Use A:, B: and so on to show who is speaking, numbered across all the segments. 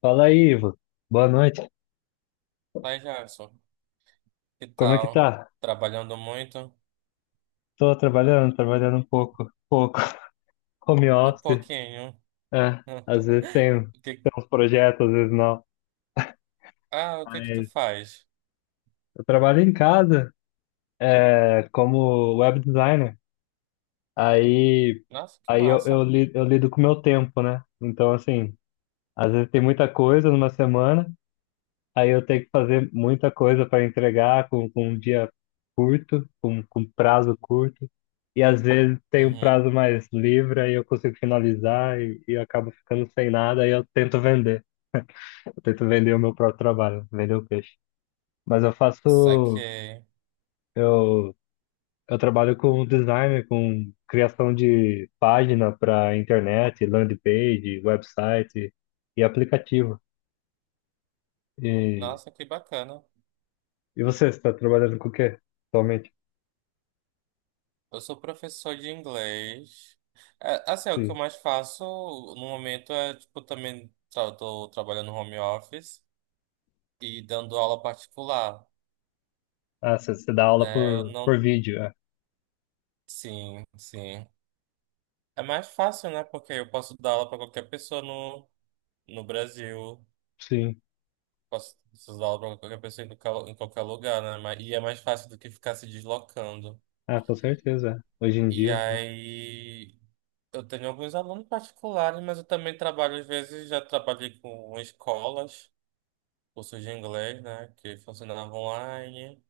A: Fala aí, Ivo. Boa noite.
B: Vai, Jackson. Que
A: Como é que
B: tal?
A: tá?
B: Trabalhando muito?
A: Tô trabalhando, trabalhando um pouco, pouco. Home
B: Um
A: office,
B: pouquinho.
A: é. Às vezes tenho,
B: O que-
A: tenho uns projetos, às vezes não.
B: Ah, o que que tu
A: Mas
B: faz?
A: eu trabalho em casa, é, como web designer. Aí,
B: Nossa, que
A: aí eu, eu,
B: massa.
A: li- eu lido com o meu tempo, né? Então, assim, às vezes tem muita coisa numa semana. Aí eu tenho que fazer muita coisa para entregar com um dia curto, com prazo curto. E às vezes tem um
B: Uhum.
A: prazo mais livre, aí eu consigo finalizar e eu acabo ficando sem nada, aí eu tento vender. Eu tento vender o meu próprio trabalho, vender o peixe. Mas
B: Saquei.
A: eu, eu trabalho com design, com criação de página para internet, landing page, website e aplicativo. E,
B: Nossa, que bacana.
A: e você está trabalhando com o quê atualmente?
B: Eu sou professor de inglês. É, assim, é o que eu mais faço no momento é, tipo, também tra tô trabalhando home office e dando aula particular,
A: Ah, você dá aula
B: né? Eu
A: por
B: não.
A: vídeo, é.
B: Sim, sim. É mais fácil, né? Porque eu posso dar aula para qualquer pessoa no Brasil.
A: Sim.
B: Posso usar ela pra qualquer pessoa em qualquer lugar, né? E é mais fácil do que ficar se deslocando.
A: Ah, com certeza. É. Hoje em
B: E
A: dia. É.
B: aí, eu tenho alguns alunos particulares, mas eu também trabalho, às vezes, já trabalhei com escolas, cursos de inglês, né, que funcionavam online.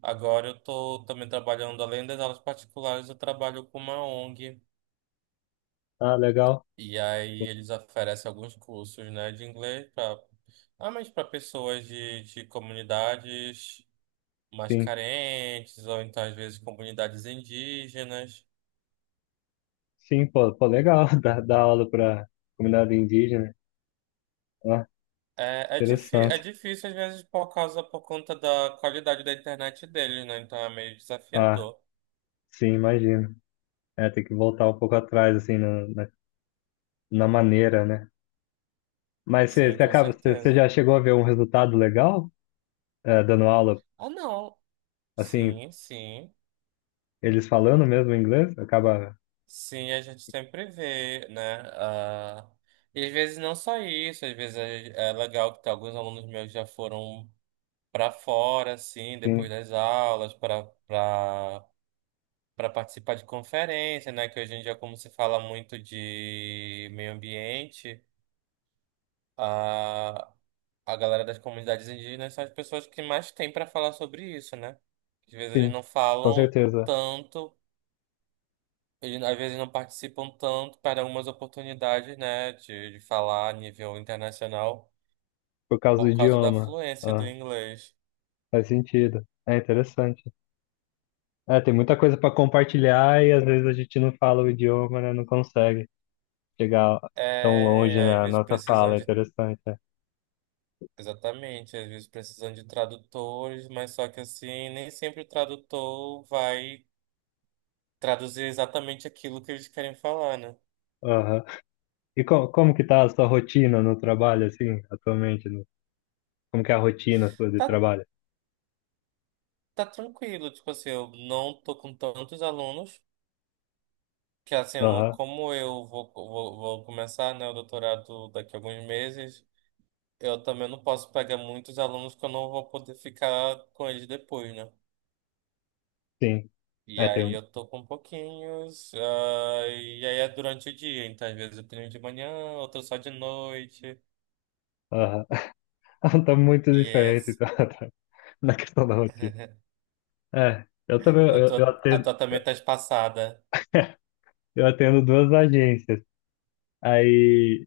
B: Agora eu tô também trabalhando, além das aulas particulares, eu trabalho com uma ONG.
A: Ah, legal.
B: E aí eles oferecem alguns cursos, né, de inglês, pra, ah, mas para pessoas de comunidades mais
A: Sim.
B: carentes, ou então às vezes comunidades indígenas.
A: Sim, pô, pô, legal. Dar aula para comunidade indígena. Ah,
B: É, é, difí é
A: interessante.
B: difícil às vezes por causa, por conta da qualidade da internet deles, né? Então é meio
A: Ah,
B: desafiador.
A: sim, imagino. É, tem que voltar um pouco atrás, assim, na maneira, né? Mas você,
B: Sim,
A: você
B: com
A: acaba, você, você
B: certeza.
A: já chegou a ver um resultado legal, é, dando aula,
B: Ah, não.
A: assim,
B: Sim, sim.
A: eles falando mesmo inglês? Acaba.
B: Sim, a gente sempre vê, né? Ah, e às vezes não só isso, às vezes é legal alguns alunos meus já foram para fora, assim, depois
A: Sim,
B: das aulas, para participar de conferência, né? Que hoje em dia, como se fala muito de meio ambiente, a, a galera das comunidades indígenas são as pessoas que mais têm para falar sobre isso, né? Às vezes eles
A: sim,
B: não
A: com
B: falam
A: certeza.
B: tanto, eles, às vezes não participam tanto para algumas oportunidades, né? De falar a nível internacional
A: Por causa do
B: por causa da
A: idioma.
B: fluência do
A: Ah,
B: inglês.
A: faz sentido. É interessante. É, tem muita coisa para compartilhar e às vezes a gente não fala o idioma, né? Não consegue chegar tão longe
B: É, às
A: na
B: vezes
A: nossa
B: precisam
A: fala. É
B: de.
A: interessante. É.
B: Exatamente, às vezes precisando de tradutores, mas só que assim, nem sempre o tradutor vai traduzir exatamente aquilo que eles querem falar, né?
A: Aham. E co como que tá a sua rotina no trabalho, assim, atualmente? Como que é a rotina sua de
B: Tá,
A: trabalho?
B: tá tranquilo, tipo assim, eu não tô com tantos alunos, que assim, eu não,
A: Aham,
B: como eu vou começar, né, o doutorado daqui a alguns meses, eu também não posso pegar muitos alunos que eu não vou poder ficar com eles depois, né?
A: sim.
B: E
A: É, tem
B: aí
A: um.
B: eu tô com pouquinhos, ah, e aí é durante o dia, então às vezes eu tenho um de manhã, outro só de noite.
A: Aham. Tá muito diferente
B: Yes.
A: então, na questão da rotina. É, eu também,
B: Eu
A: eu, eu
B: tô, a
A: atendo,
B: tua também tá espaçada.
A: eu atendo duas agências. Aí,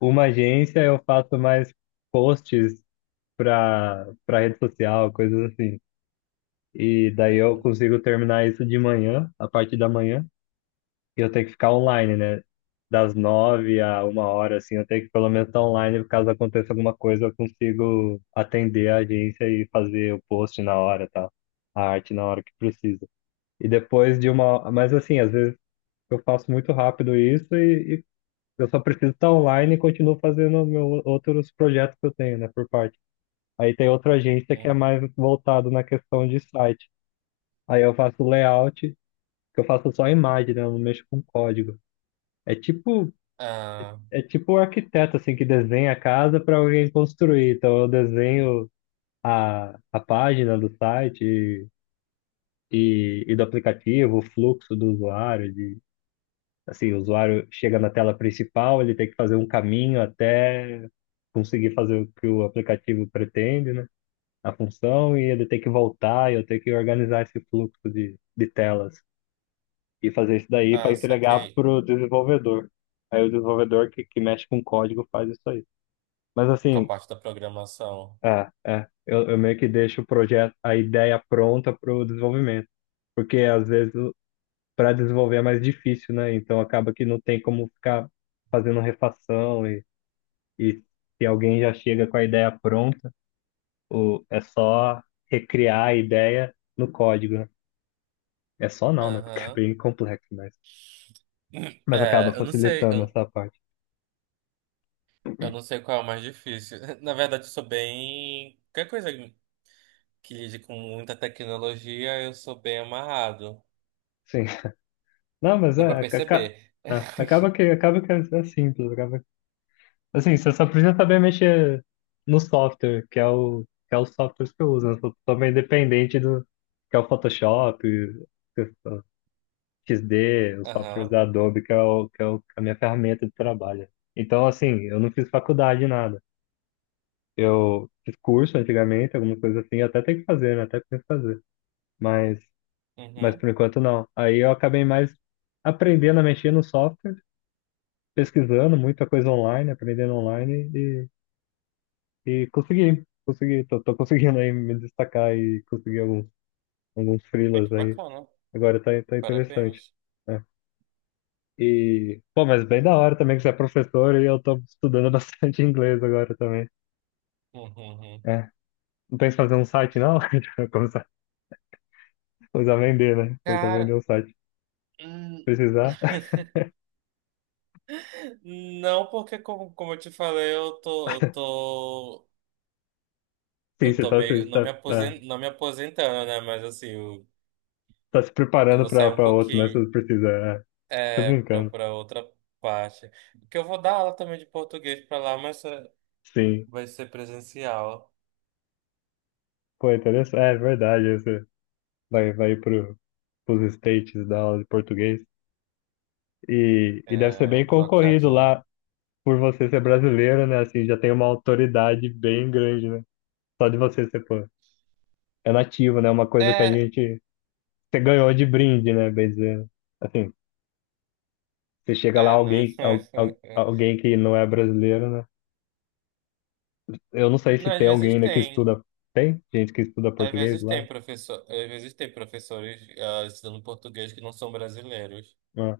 A: uma agência eu faço mais posts para rede social, coisas assim. E daí eu consigo terminar isso de manhã, a parte da manhã, e eu tenho que ficar online, né? Das nove a uma hora, assim, eu tenho que pelo menos estar online, caso aconteça alguma coisa, eu consigo atender a agência e fazer o post na hora, tá a arte na hora que precisa. E depois de uma, mas assim, às vezes eu faço muito rápido isso e eu só preciso estar online e continuo fazendo meus outros projetos que eu tenho, né, por parte. Aí tem outra agência
B: Uhum,
A: que é
B: uhum.
A: mais voltado na questão de site. Aí eu faço layout, que eu faço só imagem, né? Eu não mexo com código. É tipo,
B: Ah,
A: é tipo o arquiteto assim que desenha a casa para alguém construir. Então eu desenho a página do site e do aplicativo, o fluxo do usuário, de assim, o usuário chega na tela principal, ele tem que fazer um caminho até conseguir fazer o que o aplicativo pretende, né? A função e ele ter que voltar e eu ter que organizar esse fluxo de telas e fazer isso daí para
B: ah,
A: entregar
B: saquei.
A: para o desenvolvedor. Aí o desenvolvedor que mexe com código faz isso aí. Mas
B: Com a
A: assim,
B: parte da programação.
A: eu meio que deixo o projeto, a ideia pronta para o desenvolvimento, porque às vezes para desenvolver é mais difícil, né? Então acaba que não tem como ficar fazendo refação e se alguém já chega com a ideia pronta, é só recriar a ideia no código, né? É só não, né? Porque é
B: Aham.
A: bem complexo, mas acaba
B: É,
A: facilitando essa parte.
B: eu não sei qual é o mais difícil. Na verdade, eu sou bem. Qualquer coisa que lide com muita tecnologia, eu sou bem amarrado.
A: Sim. Não, mas
B: Deu pra
A: é, aca- aca-
B: perceber.
A: é, acaba que, acaba que é simples. Acaba. Assim, você só precisa saber mexer no software, que é os softwares que eu uso, né? Eu sou meio dependente do que é o Photoshop, que é o XD, os softwares
B: Aham.
A: da Adobe, a minha ferramenta de trabalho. Então, assim, eu não fiz faculdade, nada. Eu fiz curso antigamente, alguma coisa assim, eu até tenho que fazer, né? Até tenho que fazer. Mas mas
B: Uhum.
A: por enquanto não. Aí eu acabei mais aprendendo a mexer no software, pesquisando muita coisa online, aprendendo online e tô conseguindo aí me destacar e conseguir alguns
B: É
A: freelas
B: que
A: aí.
B: bacana.
A: Agora tá interessante,
B: Parabéns.
A: né? E, pô, mas bem da hora também que você é professor e eu tô estudando bastante inglês agora também.
B: Uhum, uhum.
A: É. Não pensa em fazer um site, não? Começar, começar a vender, né? Começar a vender
B: Cara,
A: um site.
B: hum,
A: Precisar.
B: não porque como eu te falei, eu tô, eu tô,
A: Sim,
B: eu
A: você
B: tô
A: está tá,
B: meio,
A: você tá, é,
B: não me aposentando, né? Mas assim,
A: tá se
B: eu
A: preparando
B: vou sair um
A: para outro, né? Se
B: pouquinho,
A: você precisa. É. Tô
B: é, pra,
A: brincando.
B: pra outra parte. Porque eu vou dar aula também de português pra lá, mas é
A: Sim.
B: vai ser presencial.
A: Pô, é interessante. É verdade. Você vai pros States da aula de português. E deve
B: Né?
A: ser
B: Eu
A: bem
B: vou trocar de.
A: concorrido lá por você ser brasileiro, né? Assim, já tem uma autoridade bem grande, né? Só de você ser, pô, é nativo, né? Uma coisa que a
B: É,
A: gente. Você ganhou de brinde, né? Bem dizendo. Assim, você chega lá,
B: é, né?
A: alguém, al, al- alguém que não é brasileiro, né? Eu não sei se
B: Não, às
A: tem alguém
B: vezes
A: ainda que
B: tem.
A: estuda. Tem gente que estuda
B: Às
A: português
B: vezes
A: lá?
B: tem professor, às vezes tem professores ensinando português que não são brasileiros.
A: Ah,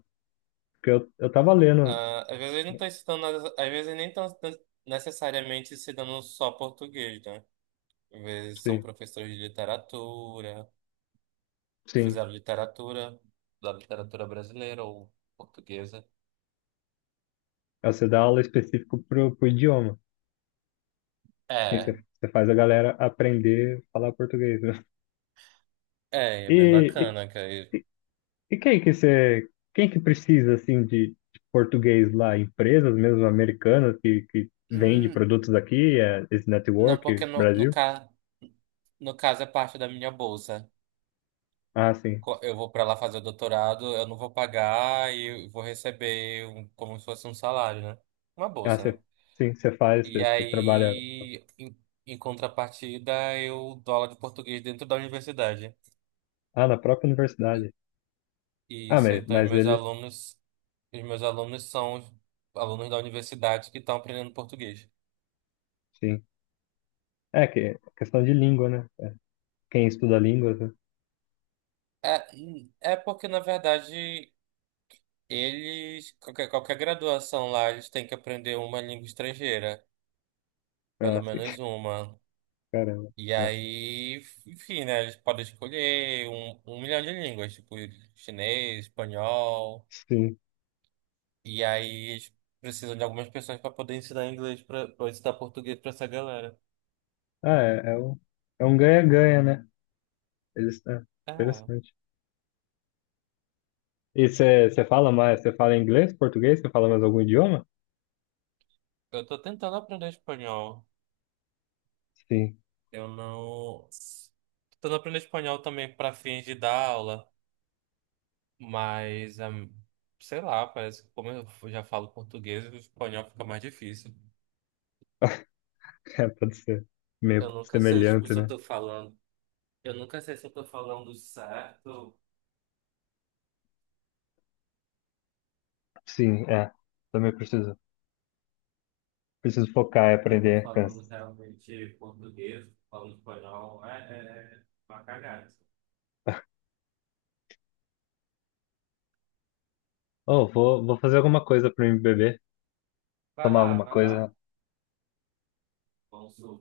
A: porque eu tava lendo.
B: Ah, às vezes não estão ensinando, às vezes nem estão necessariamente ensinando só português, né? Às vezes são
A: Sim,
B: professores de literatura,
A: sim.
B: fizeram literatura, da literatura brasileira ou portuguesa.
A: É, você dá aula específica pro idioma. Assim, você,
B: É,
A: você faz a galera aprender a falar português, né?
B: é, é bem
A: E,
B: bacana, cara.
A: e, e quem que precisa, assim, de português lá? Empresas mesmo americanas que vende
B: Hum,
A: produtos aqui, é, esse
B: não, porque
A: network,
B: no, no,
A: Brasil?
B: ca, no caso é parte da minha bolsa.
A: Ah, sim.
B: Eu vou para lá fazer o doutorado, eu não vou pagar e vou receber um como se fosse um salário, né? Uma
A: Ah,
B: bolsa, né?
A: você, sim, você faz,
B: E
A: você, você trabalha,
B: aí, em contrapartida, eu dou aula de português dentro da universidade.
A: ah, na própria
B: E
A: universidade. Ah,
B: isso,
A: mas,
B: então
A: mas eles,
B: os meus alunos são os alunos da universidade que estão aprendendo português.
A: sim. É que é questão de língua, né? Quem estuda línguas, né?
B: É, é porque, na verdade, qualquer, graduação lá, eles têm que aprender uma língua estrangeira, pelo
A: Ah, sim,
B: menos uma.
A: caramba.
B: E
A: Ah,
B: aí, enfim, né? Eles podem escolher um milhão de línguas, tipo chinês, espanhol.
A: sim.
B: E aí eles precisam de algumas pessoas para poder ensinar inglês, para ensinar português para essa galera.
A: Ah, é um ganha-ganha, né? Eles, é,
B: Ah,
A: interessante. E você fala mais, você fala inglês, português, você fala mais algum idioma?
B: eu tô tentando aprender espanhol.
A: Sim,
B: Eu não. Tô tentando aprender espanhol também para fins de dar aula, mas, sei lá, parece que como eu já falo português, o espanhol fica mais difícil.
A: É, pode ser meio
B: Eu nunca sei, tipo,
A: semelhante,
B: se eu
A: né?
B: tô falando. Eu nunca sei se eu tô falando certo.
A: Sim, é. Também preciso focar e
B: Eu tô
A: aprender. Cansa.
B: falando realmente português, falando espanhol, é uma cagada.
A: Oh, vou fazer alguma coisa para me beber.
B: Vai
A: Tomar
B: lá,
A: alguma
B: vai lá.
A: coisa.
B: Vamos supor.